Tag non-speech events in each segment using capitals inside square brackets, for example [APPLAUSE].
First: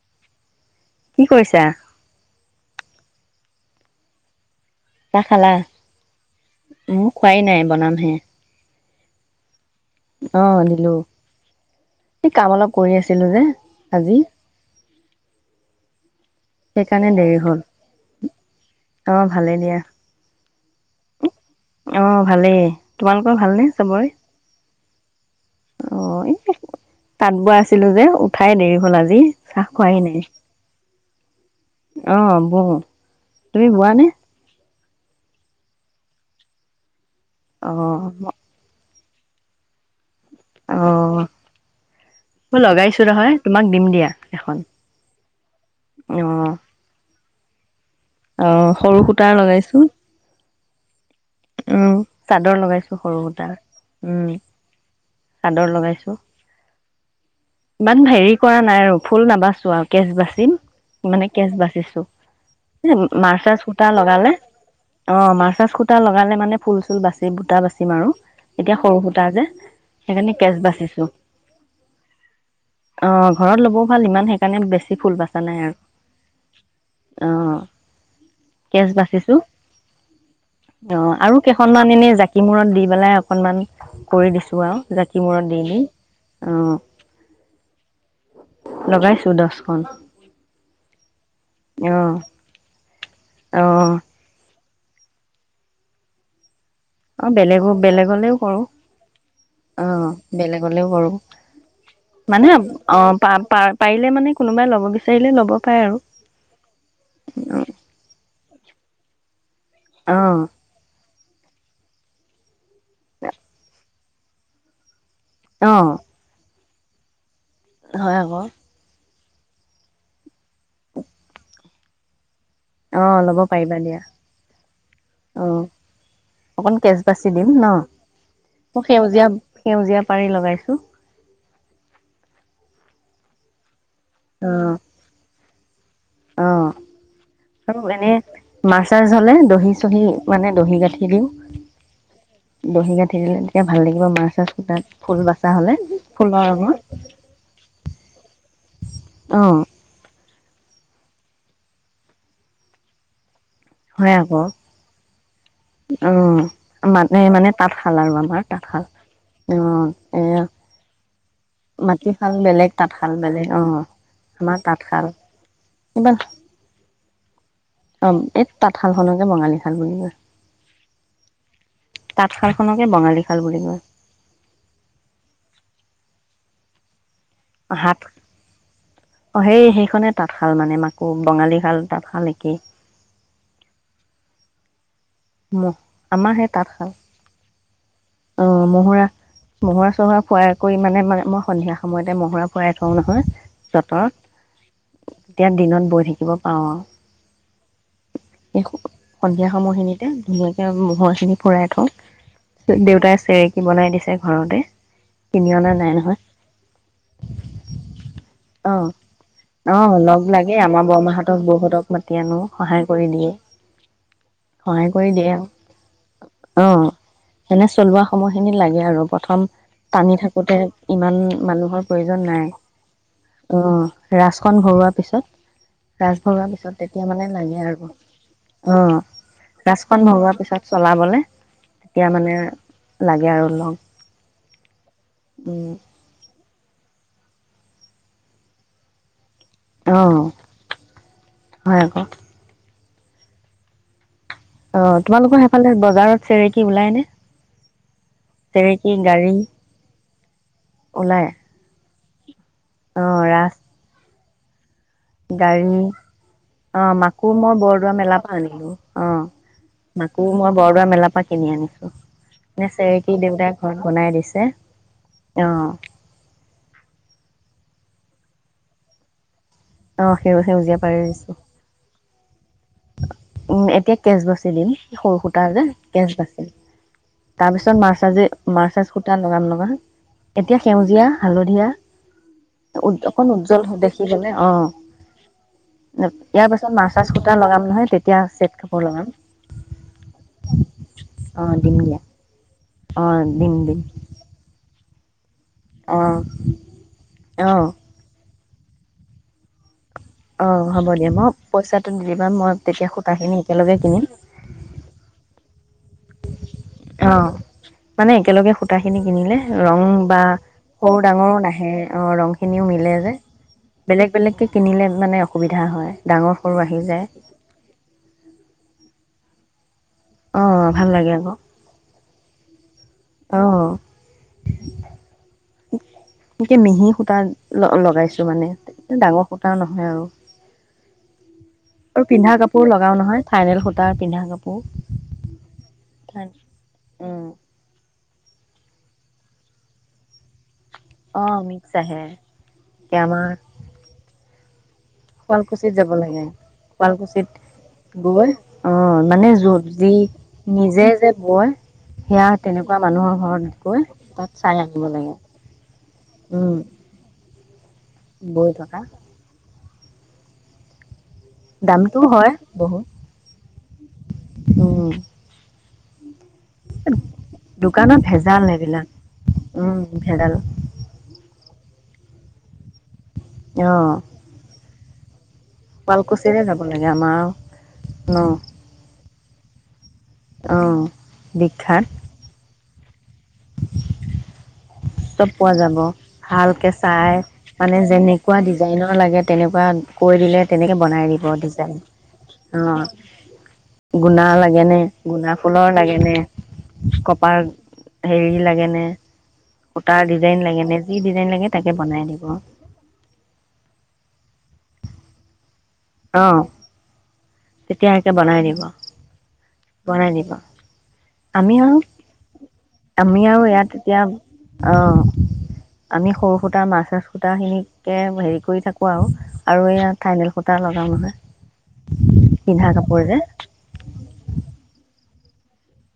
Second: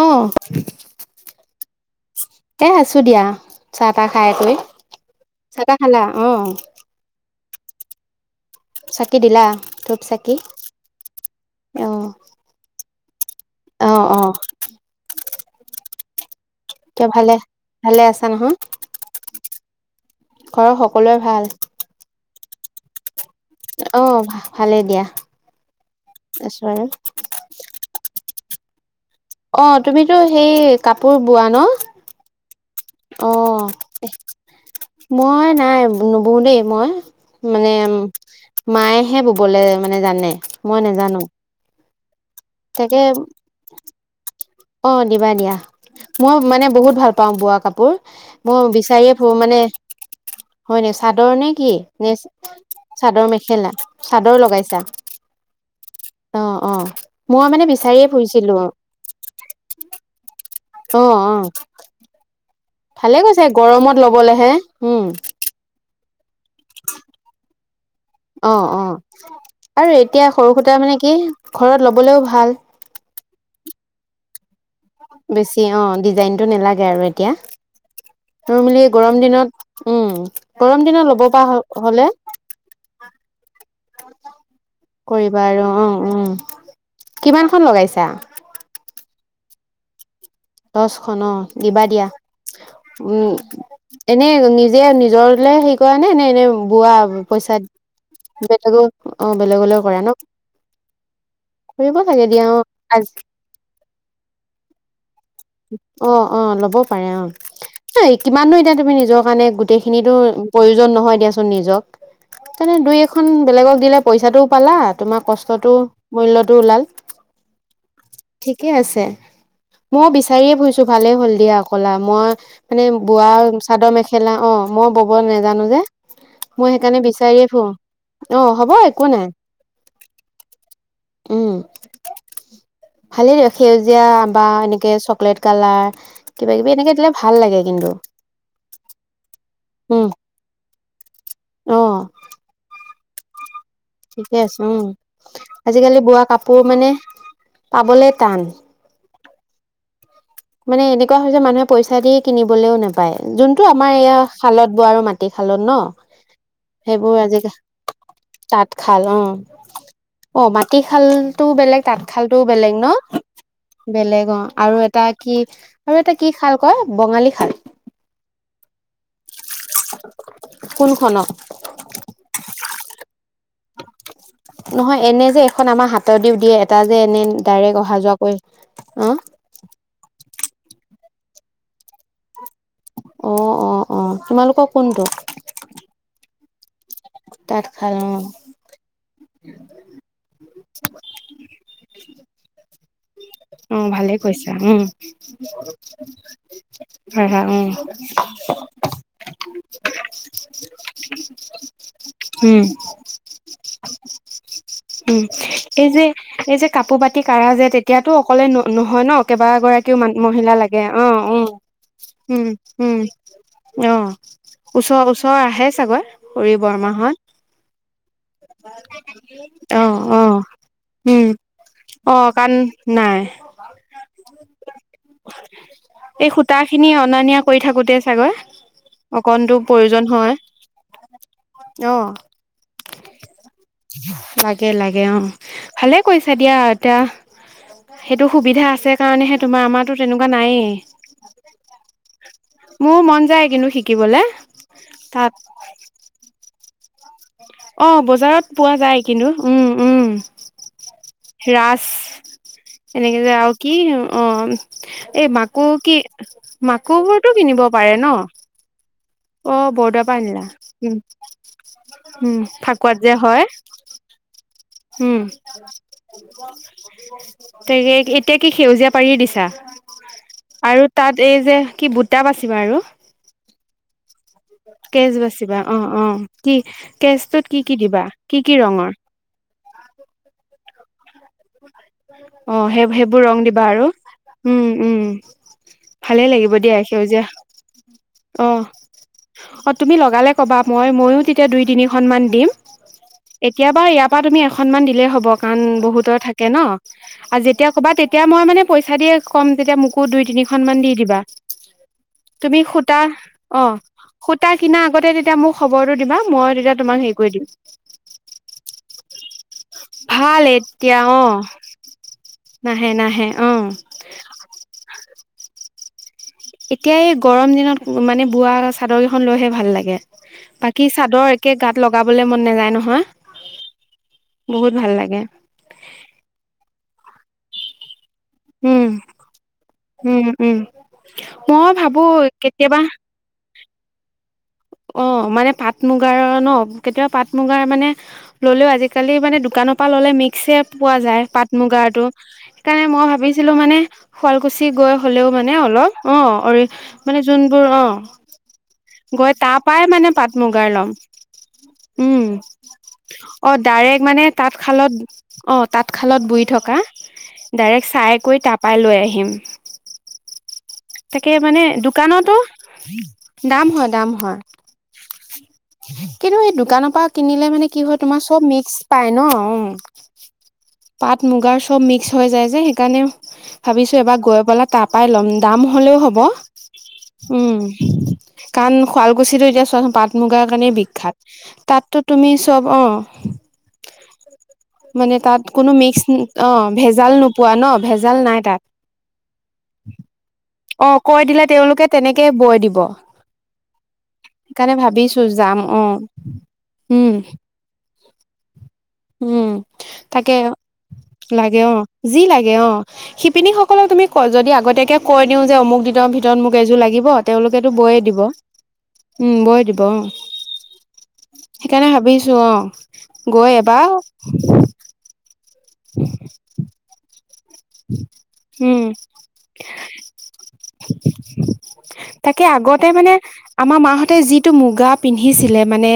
অহ কি কৰিছা? আছো দিয়া, চাহ তাহ খাই কৰি। চাহ তাহ খালা? অহ। উপায় নাই বনামহে। দিলা ধূপ চাকি অহ, দিলো অ এই কাম অলপ কৰি আছিলো যে, অ আজি। অ কিয় সেইকাৰণে দেৰি ভালে, হ'ল। ভালে আছা নহয়? অ' ভালেই দিয়া। ঘৰৰ সকলোৰে ভাল? অ' ভালেই তোমালো অহ, ভালে দিয়া। অহ, এই আছো আৰু তাঁত বোৱা আছিলো যে ঠাই দেৰি হ'ল আজ অহ, তুমিতো সেই কাপোৰ বোৱা অ' বওঁ। ন' তুমি বোৱা নে? অহ। মই নাই নবওঁ দেই মই। মানে উম, অ' মায়ে হে বুবলে মানে জানে। মই নেজানো। অ' মই লগাইছো নহয় তোমাক দিম দিয়া এখন। অহ, দিবা দিয়া মই মানে বহুত ভাল পাওঁ বোৱা কাপোৰ। মই অহ সৰু বিচাৰিয়ে ফুৰো সূতাৰ মানে লগাইছো। হয় নি চাদৰ নে কি উম, নে চাদৰ লগাইছো সৰু চাদৰ সূতাৰ। মেখেলা উম, চাদৰ লগাইছা। চাদৰ লগাইছো অ অ মই মানে ইমান বিচাৰিয়ে হেৰি ফুৰিছিলো কৰা নাই আৰু ফুল দাম চোৱাকছ বাচিম অ মানে অ কেচ বাচিছো এ ভালে কৈছে মাৰ্চাজ সূতা গৰমত লবলৈহে হম টা লগালে মানে ফুল চুল বাচি বুটা বাচি মাৰো অ এতিয়া অ সৰু সুতা যে আৰু এতিয়া সেইকাৰণে কেচ সৰু সুতা মানে বাচিছো কি ঘৰত লবলেও ভাল অ ঘৰত ল'বও ভাল ইমান সে ে [UNINTELLIGIBLE] ইকাৰণে বেছি ফুল বাচা নাই বেছি আৰু অ ডিজাইনটো নেলাগে আৰু অ এতিয়া নৰ্মেলি কেচ গৰম বাচিছো দিনত উম গৰম অ দিনত ল'ব আৰু পৰা কেইখনমান হলে এনেই জাকি মূৰত দি পেলাই অকণমান কৰি দিছো আৰু জাকি মূৰত কৰিবা দি আৰু দি উ উম অ কিমানখন লগাইছা ওলাইছো দহখন দচখন অ দিবা দিয়া উম অ এনে নি যে নিজৰ হে কৰা নে নে এনে বোৱা অ পইচা বেলেগো বেলেগলেও কৰো বেলেগক অ বেলেগলৈ অ কৰা ন বেলেগলেও কৰো কৰিব লাগে দিয়া মানে অ আজ পা প পাৰিলে মানে কোনোবাই ল'ব বিচাৰিলে ল'ব পাৰে আৰু অ অ ল'ব পাৰে অ কিমাননো এতিয়া তুমি নিজৰ কাৰণে গোটেইখিনি তো অ প্ৰয়োজন নহয় দিয়া নিজক মানে দুই এখন বেলেগক দিলে পইচাটোও পালাত তোমাৰ অ কষ্টটো মূল্যটো ওলাল হয় আকৌ ঠিকে আছে মই বিচ চাৰীয়ে পহছোঁ ভাল হ'ল দিয়ক কলা মই মানে অ ল'ব বোৱাৰ পাৰিবা চাদৰ দিয়া মেখেলা আহ মই বব অ নাজানো যে অকন মই কেচ সেইকাৰণে বাচি দিম বিচাৰিয়ে ন ফুৰ আহ হব মই একো সেউজীয়া নাই সেউজীয়া পাৰি লগাইছো উম ভালেই দিয় সেই দিয়া বা অ এনেকে ৰেড কালাৰ অ কিবা কিবি এনেকে দিলে ভাল। লাগে আৰু কিন্তু এনে মাছ চাছ হ'লে দহি চহি মানে দহি গাঠি হেলউ অহ। দহি গাঠি দিলে। তেতিয়া ভাল লাগিব মাৰ ঠিকে চাৰ আছে তাত উম, ফুল বাচা হলে আজিকালি বোৱা ফুলৰ কাপোৰ ৰঙত মানে পাবলে টান। অহ। মানে এনেকুৱা হয় যে মানুহে পইচা দি কিনিবলৈও নোপায়। যোনটো আমাৰ হয় এইয়া আকৌ খালত ব আৰু মাটিশালত ন' অ সেইবোৰ মানে আজিাল মানে তাঁতশাল আৰু আমাৰ তাঁতশাল অ', এ অ', মাটিশাল টোও বেলেগ তাঁতশাল মাটিশাল টোও বেলেগ ন' তাঁতশাল বেলেগ বেলেগ অ', আমাৰ আৰু এটা তাঁতশাল অ', কি আৰু এটা কি খাল কয় বঙালী খাল এই তাঁতশাল খনকে বঙালী খাল বুলি কয় কোনখনক তাঁতশাল খনকে বঙালী খাল বুলি। কয় নহয় এনে যে এখন আমাৰ হাতত দিওঁ দিয়ে তা যে এনে ডাইৰেক্ট অহা হাত যোৱা কৰি অ', সেই সেইখনে তাত ভাল মানে মাকো বঙালী শাল তাঁত শাল অ', অ', অ', তোমালোকৰ কোনটো? মহ আমাৰ সেই তাঁতশাল। তাঁত অ', মহুৰা মহুৰা চহুৰা ফুৰাই কৰি মানে মানে মই সন্ধিয়া সময়তে মহুৰা ফুৰাই থওঁ নহয়। উম, যঁতৰত ভালে কৈছা উম। তেতিয়া দিনত বৈ থাকিব পাৰোঁ আৰু উম, হম, উম। সধিয়া সমাময়খিনিতে ধুনীয়াকে ম'ৰখিনি ফুৰাই থওঁ উম। দেউতাই চেৰেকী বনাই দিছে ঘৰতে। উম, কিনি অনা এই নাই যে, নহয় এই যে, কাপোৰ পাতি কঢ়া যে, তেতিয়াতো অকলে ন অ নহয় ন অ কেইবাগৰাকীয়ো লগ মা-মহিলা লাগে আমাৰ অ', অ', বৰমাহঁতক বৌহঁতক মাতি আনো উম, সহায় উম, কৰি দিয়ে অ', সহায় ওচৰ, কৰি দিয়ে ওচৰ আৰু আহে চাগৈ খুৰী, বৰমাহঁত? [UNINTELLIGIBLE] সময়খিনি লাগে আৰু প্ৰথম অ, টানি অ, থাকোতে ইমান উম, মানুহৰ অ, প্ৰয়োজন নাই, কাৰণ নাই অ', ৰাচ ণ ঘৰুৱা পিছত [UNINTELLIGIBLE] এই ভৰোৱা সূতা পিছত খিনি তেতিয়া অনা মানে নিয়া লাগে কৰি আৰু থাকোতে চাগৈ অ', অকণতো প্ৰয়োজন তাছখন ভৰোৱা হয় পিছত চলাবলে অ, তেতিয়া মানে লাগে আৰু লগ লাগে, লাগ অ', উম ভালে কৈইচা এতিয়া, তিয়া সেইটো সুবিধা আছে কাৰণেহে তোমাৰ আমাৰতো অ তেনেকুৱা নায়েই। হয় আকৌ মোৰ মন যায় কিন্তু শিকিবলে। অ', তাত তোমালোকৰ সেইফালে বজাৰত চেৰেকি ওলাই নে? অ', বজ বজাৰত পোৱা চেৰেকী যায় গাড়ী কিন্তু উম, ওলাই উম ৰাচ অ এনেকে যে আও ৰাজ কি অ'। এই মাকো গাড়ী কি অ মাকো মাকোবোৰতটো মই কিনিব বৰদোৱা পাৰে ন'। মেলাৰ পৰা আনিলো অ', বৰদোৱাৰ পৰা মাকো আনিলা মই বৰদোৱা উম মেলাৰ পৰা কিনি আনিছো উম এ ফাকুৱাত যে চেৰেকী হয় দেউতাই ঘৰত বনাই দিছে। উম, অ তেগে এতিয়া কি সেউজীয়া পাৰি দিছা। অ সেউ সেউজীয়া আৰু পাৰি তাত দিছো এই যে কি বুটা পচিবা আৰু। উম, এতিয়া কেজবছ দিম সেই কেচ সৰু সূতা বাচিবা যে অ অ কেছ বাচ কি কেচটোত কি কি তাৰপিছত দিবা মাৰ্চাজ কি কি মাৰ্চাজ ৰঙৰ সুতা লগ ন লগা। এতিয়া সেউজীয়া, হালধীয়া অ', সেই সেইবোৰ অকণ ৰং উজ্জ্বল দিবা আৰু দেখিবলে অ উম, উম, ভালে ইয়াৰ লাগিব পাছত দিয়া মাৰ্চাজ সেউজীয়া সূতা লগাম নহয় তেতিয়া চেট অ', কাপোৰ লগাম অ', তুমি লগালে কবা মই ময়ো অ তেতিয়া দুই দিম দিয়া তিনিখনমান দিম। অ দিম এতিয়া দিম বাৰু ইয়াৰ পৰা তুমি এখন মান দি দেই হ'বক কাৰণ বহুতৰ থাকে ন'। আ, অ অ যেতিয়া ক'বা তেতিয়া মই মানে পইচা দিয়ে ক'ম যেতিয়া মোক দুই, তিনিখন অ' মান হ'ব দি দিয়া দিবা। মই পইচাটো দি দিবা মই তুমি তেতিয়া সূতা, সূতাখিনি অ', একেলগে কিনিম সূতা কিনা আগতে তেতিয়া মোক খবৰটো দিবা মই তেতিয়া তোমাক হেৰি কৰি অ', দিম মানে একেলগে সূতা খিনি কিনিলে ৰং বা ভাল সৰু এতিয়া অ ডাঙৰো নাহে। অ', ৰং খিনিও নাহে মিলে যে, নাহে অ বেলেগ, বেলেগ কে কিনিলে মানে অসুবিধা হয়। ডাঙৰ সৰু আহি এতিয়া যায় এই গৰম দিনত মানে বোৱা চাদৰ লৈহে ভাল লাগে। অ' ভাল বাকী লাগে চাদৰ আকৌ একে গাত লগ গাবলৈ মন নাযায় ন অ', ভাল লাগে কে মিহি সূতা ল-লগাইছ মানে উম ডাঙৰ সূতা নহয় আৰু, উম উম মই ভাবো আৰু পিন্ধা কাপোৰ কেতিয়াবা লগাও নহয় ফাইনেল সূত তাৰ পিন্ধা কা অ', মানে পাট মুগাৰ ন কেতিয়াবা উম পাট মুগাৰ মানে ল'লেও আজিকালি মানে দোকানৰ পৰা ল'লে মিক্সয়েই পোৱা যায় অ' পাট মিক্স আহে মুগাটো সেইকাৰণে এতিয়া মই আমাৰ ভাবিছিলোঁ মানে শুৱালকুছি? গৈ হ'লেও মানে শুৱালকুছিত অলপ যাব লাগে অ', অৰি মানে শুৱালকুছিত যবোৰ অ', বৈ অ মানে গৈ তাৰ পৰাই যি মানে পাট মুগাৰ নিজে ল'ম যে বয় উম' সেয়া তেনেকুৱা মানুহৰ ঘৰত অ', গৈ ডাইৰেক্ট মানে তাত চাই আনিব তাঁতশালত লাগে অ', তাঁতশালত বই উম থকা। ডাইৰেক্ট চাই কৰি বৈ থকা তাৰাপই লৈ আহিম। তাকে মানে দামটো হয় দোকানটো বহুত দাম হয়, দাম হয়। উম [INAUDIBLE] কিন্তু সেই দোকানৰ পৰা কিনিলে মানে কি হয়, দোকানত তোমাৰ চব ভেজাল মিক্স এইবিলাক পাই ন উম ভেজাল পাট মুগাৰ চব মিক্স হৈ যায় যে সেইকাৰণে অ ভাবিছোঁ এবাৰ গৈ পেলা তাত পাই ল'ম। যাম হ'লেও হ'ব শুৱালকুছিৰে যাব লাগে আমাৰ উম' ন কাৰণ শুৱালকুছিটো এতিয়া চোৱাচোন পাট মুগাৰ অ কাৰণে বিখ্যাত বিখ্যাত তাতটো তুমি চব অ', [INAUDIBLE] মানে চব তাত পোৱা কোনো যাব। মিক্স অ ভালকে ভেজাল চাই, নোপোৱা ন মানে, ভেজাল নাই যেনেকুৱা তাত ডিজাইনৰ লাগে তেনেকুৱা কৈ দিলে তেনেকে অ বনাই কৈ দিব। দিলে ডিজাইন, তেওঁলোকে তেনেকেই বৈ দিব অ', গুণা সেইকাৰণে লাগেনে, ভাবিছো গুণা যাম ফুলৰ অ লাগেনে, উম কপাৰ হেৰি লাগে নে? উম। তাকে যি ডিজাইন লাগে। তাকে অ', বনাই যি দিব লাগে। অ', শিপিনীসকলক তুমি কৈ যদি আগ তিয়াকে কৈ দিওঁ যে অমুক দিনৰ অঁ ভিতৰত মোক এযোৰ লাগিব তেওঁলোকেতো তেতিয়া বয়ে একে দিব বনাই উম বয়ে দিব আমি আৰু সেইকাৰণে ভাবিছো অ আমি আৰু গৈ ইয়াত বা এতিয়া অঁ আমি সৰু সুতা মাছ আছো সূতাখিনিকে হেৰি কৰি উম থাকোঁ আৰু আৰু এয়া থাইনেল সূতা লগাওঁ নহয় তাকে পিন্ধা কাপোৰ যে এইটো মুগা পিন্ধিছিলে মানে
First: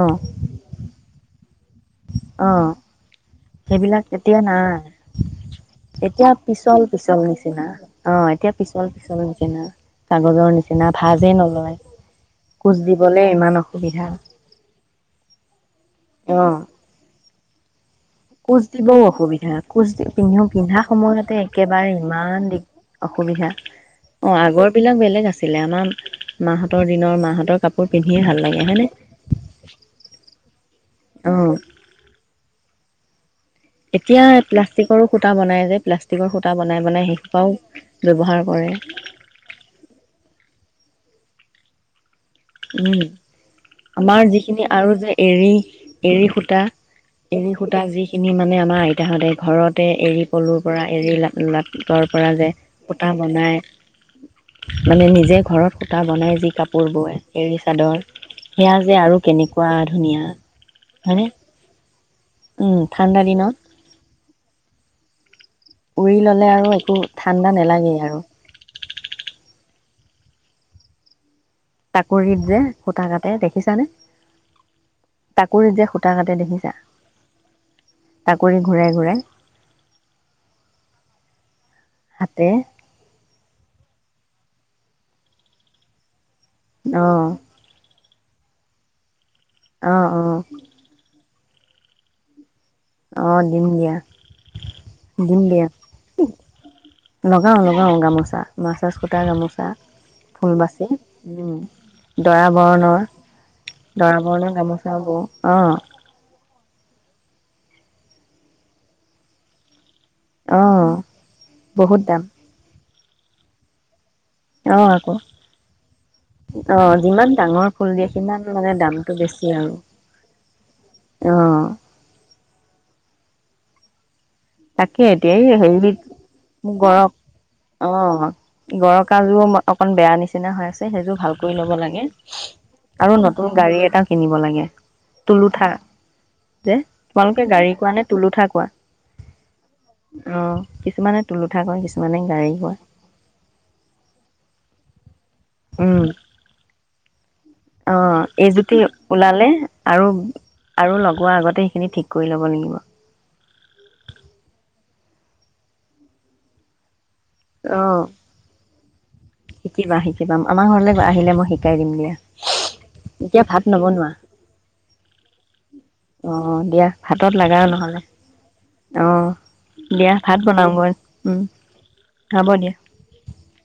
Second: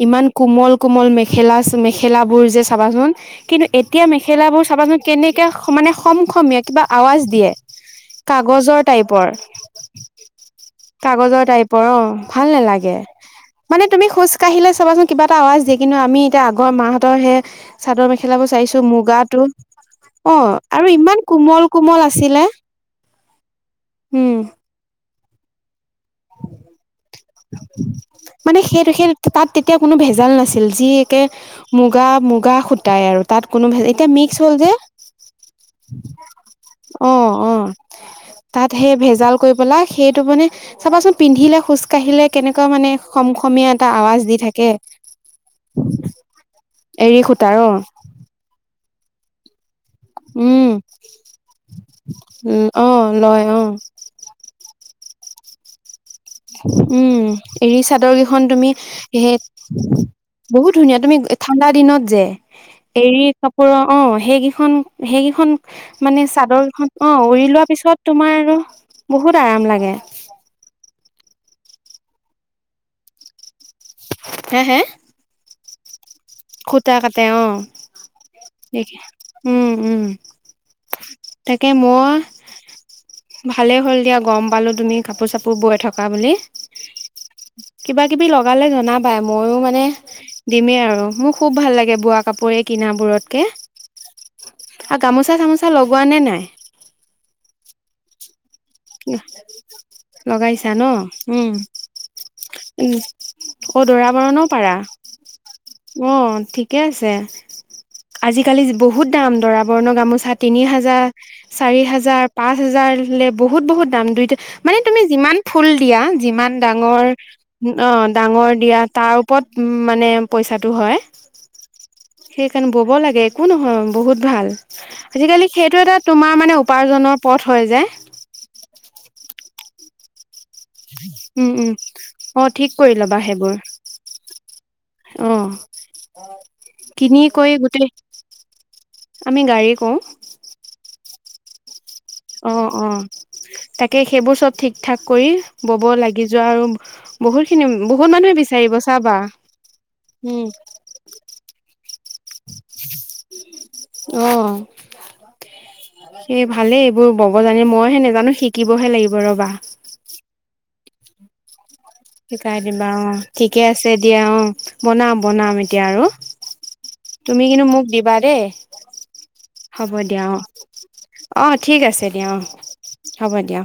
অঁ ইমান কোমল কোমল মেখেলা মেখেলাবোৰ যে অঁ চাবাচোন কিন্তু সেইবিলাক এতিয়া মেখেলাবোৰ নাই চাবাচোন কেনেকৈ মানে খম এতিয়া খমীয়া পিচল কিবা পিচল আৱাজ দিয়ে নিচিনা অ এতিয়া কাগজৰ পিচল পিচল টাইপৰ নিচিনা কাগজৰ নিচিনা ভাজেই কাগজৰ নলয় টাইপৰ অ ভাল কোচ নালাগে দিবলৈ ইমান মানে তুমি অসুবিধা খোজ কাঢ়িলে চাবাচোন কিবা এটা আৱাজ দি কিন্তু আমি এতিয়া অঁ আগৰ মাহতৰ হে চাদৰ মেখেলাবোৰ কোচ চাইছো দিবও মুগাটো অসুবিধা কোচ অ পিন্ধো পিন্ধা ইমান সময়তে কোমল একেবাৰে কোমল আছিলে ইমান দিগ অসুবিধা উম অ আগৰ বিলাক বেলেগ আছিলে আমাৰ মাহঁতৰ দিনৰ মাহঁতৰ কাপোৰ পিন্ধিয়ে ভাল মানে লাগে হয়নে সেইটো সেই তাত তেতিয়া কোনো ভেজাল নাছিল যি একে অ মুগা মুগা খুটাই আৰু তাত কোনো এতিয়া মিক্স হল যে প্লাষ্টিকৰো সূতা বনাই যে প্লাষ্টিকৰ সূতা বনাই বনাই অ সেইসোপাও অ ব্যৱহাৰ তাত কৰে সেই ভেজাল কৰি পেলাই সেইটো মানে চাবাচোন পিন্ধিলে খোজকাঢ়িলে উম আমাৰ দি থাকে যিখিনি আৰু যে এৰী এৰী সুতা এৰী সূতাৰ অ সুতা যিখিনি মানে আমাৰ আ তোহাঁতে ঘৰত ততে এৰী পলুৰ উম পৰা এৰী লৰ পৰা যে উম অ পতা লয় বনাই অ মানে নিজে ঘৰত সূতা বনাই যি কাপোৰ উম বয় এৰী চাদৰ কেইখন তুমি সেয়া যে আৰু কেনেকুৱা স ধুনীয়া বহুত ধুনীয়া তুমি হয়নে ঠাণ্ডা দিনত যে উম এৰী ঠাণ্ডা দিনত কাপোৰৰ অ সেইকেইখন সেইকেইখন উৰি মানে ললে চাদৰ আৰু কখন একো অ উৰি ঠাণ্ডা লোৱা পিছত নেলাগেই তোমাৰ আৰু বহুত আৰাম লাগে চাকৰিত যে সুতা কাটে দেখিছানে তাকো নিজে খুতা কাটে অ টাকুৰি দে ঘূৰাই ঘূৰাই উম উম তাকে মই হাতে ভালেই হ'ল দিয়া গম পালো তুমি কাপোৰ চাপোৰ বৈ থকা বুলি অ'। কিবা কিবি লগালে জনাবাই মইয়ো মানে অ অ দিমেই আৰু খুব ভাল লাগে বোৱা কাপোৰ, এই অ', দিম দিয়া। দিম গামোচা-চামোচা লগোৱা নে নাই? অ', লগাওঁ গামোচা। মাছাজ সূতা গামোচা ফুল লগাইছা বাচি ন'? উম, দৰা উম। বৰণৰ অ', দৰা বৰণৰো বৰণৰ পাৰা। গামোচা বওঁ অ অ', ঠিকে আছে। আজিকালি বহুত দাম দৰাবৰণৰ গামোচা তিনি অ হাজাৰ, চাৰি বহুত দাম হাজাৰ, পাঁচ হাজাৰ বোলে বহুত বহুত দাম দুই অ মানে তুমি আকৌ যিমান ফুল দিয়া যিমান অ ডাঙৰ যিমান ডাঙৰ ফুল অ', দিয়ে সিমান ডাঙৰ মানে দিয়া দামটো তাৰ বেছি ওপৰত আৰু মানে পইচাটো হয় অ সেইকাৰণে বব লাগে একো নহয়। বহুত ভাল তাকে এতিয়া আজিকালি এই সেইটো হেৰি এটা তোমাৰ মানে উপাৰ্জনৰ পথ হয় যে। গৰকাজুও অকন বেয়া নিচিনা। বেয়া হৈ আছে সেইযোৰ ভাল উম কৰি ল'ব উম লাগে অ ঠিক কৰি ল'বা আৰু নতুন সেইবোৰ গাড়ী এটা কিনিব লাগে অ তুলোঠা যে কিনি তোমালোকে কৰি গাড়ী গোটেই কোৱা নে তুলোঠা কোৱা। আমি গাড়ী কওঁ। মানে তুলোঠা কয় কিছ অ', অ', তাকে সেইবোৰ চব ঠিক ঠাক। কৰি ব'ব উম লাগি যোৱা আৰু বহুত খিনি বহুত অ', মানুহে বিচাৰিব এইজুতি চাবা ওলালে আৰু আৰু লগোৱাৰ আগতে সেইখিনি ঠিক কৰি ল'ব লাগিব। এ ভালেই। বোৰ বব জানে মইহে অ নাজানো শিকি ব'ব হে লাগ শিকিবা শিকিবা আমাৰ ঘৰলৈ বা আহিলে মই শিক শিকাই দিবা অ', ঠিকে আছে নবনোৱা দিয়া অ', বনাম বনাম এতিয়া আৰু অঁ দিয়া ভাতত তুমি লাগা কিন্তু মোক নহ'লে দিবা দেই অঁ হ'ব দিয়া ভাত অ', বনাওঁগৈ অ', ঠিক আছে দিয়া অ', হ'ব দিয়া।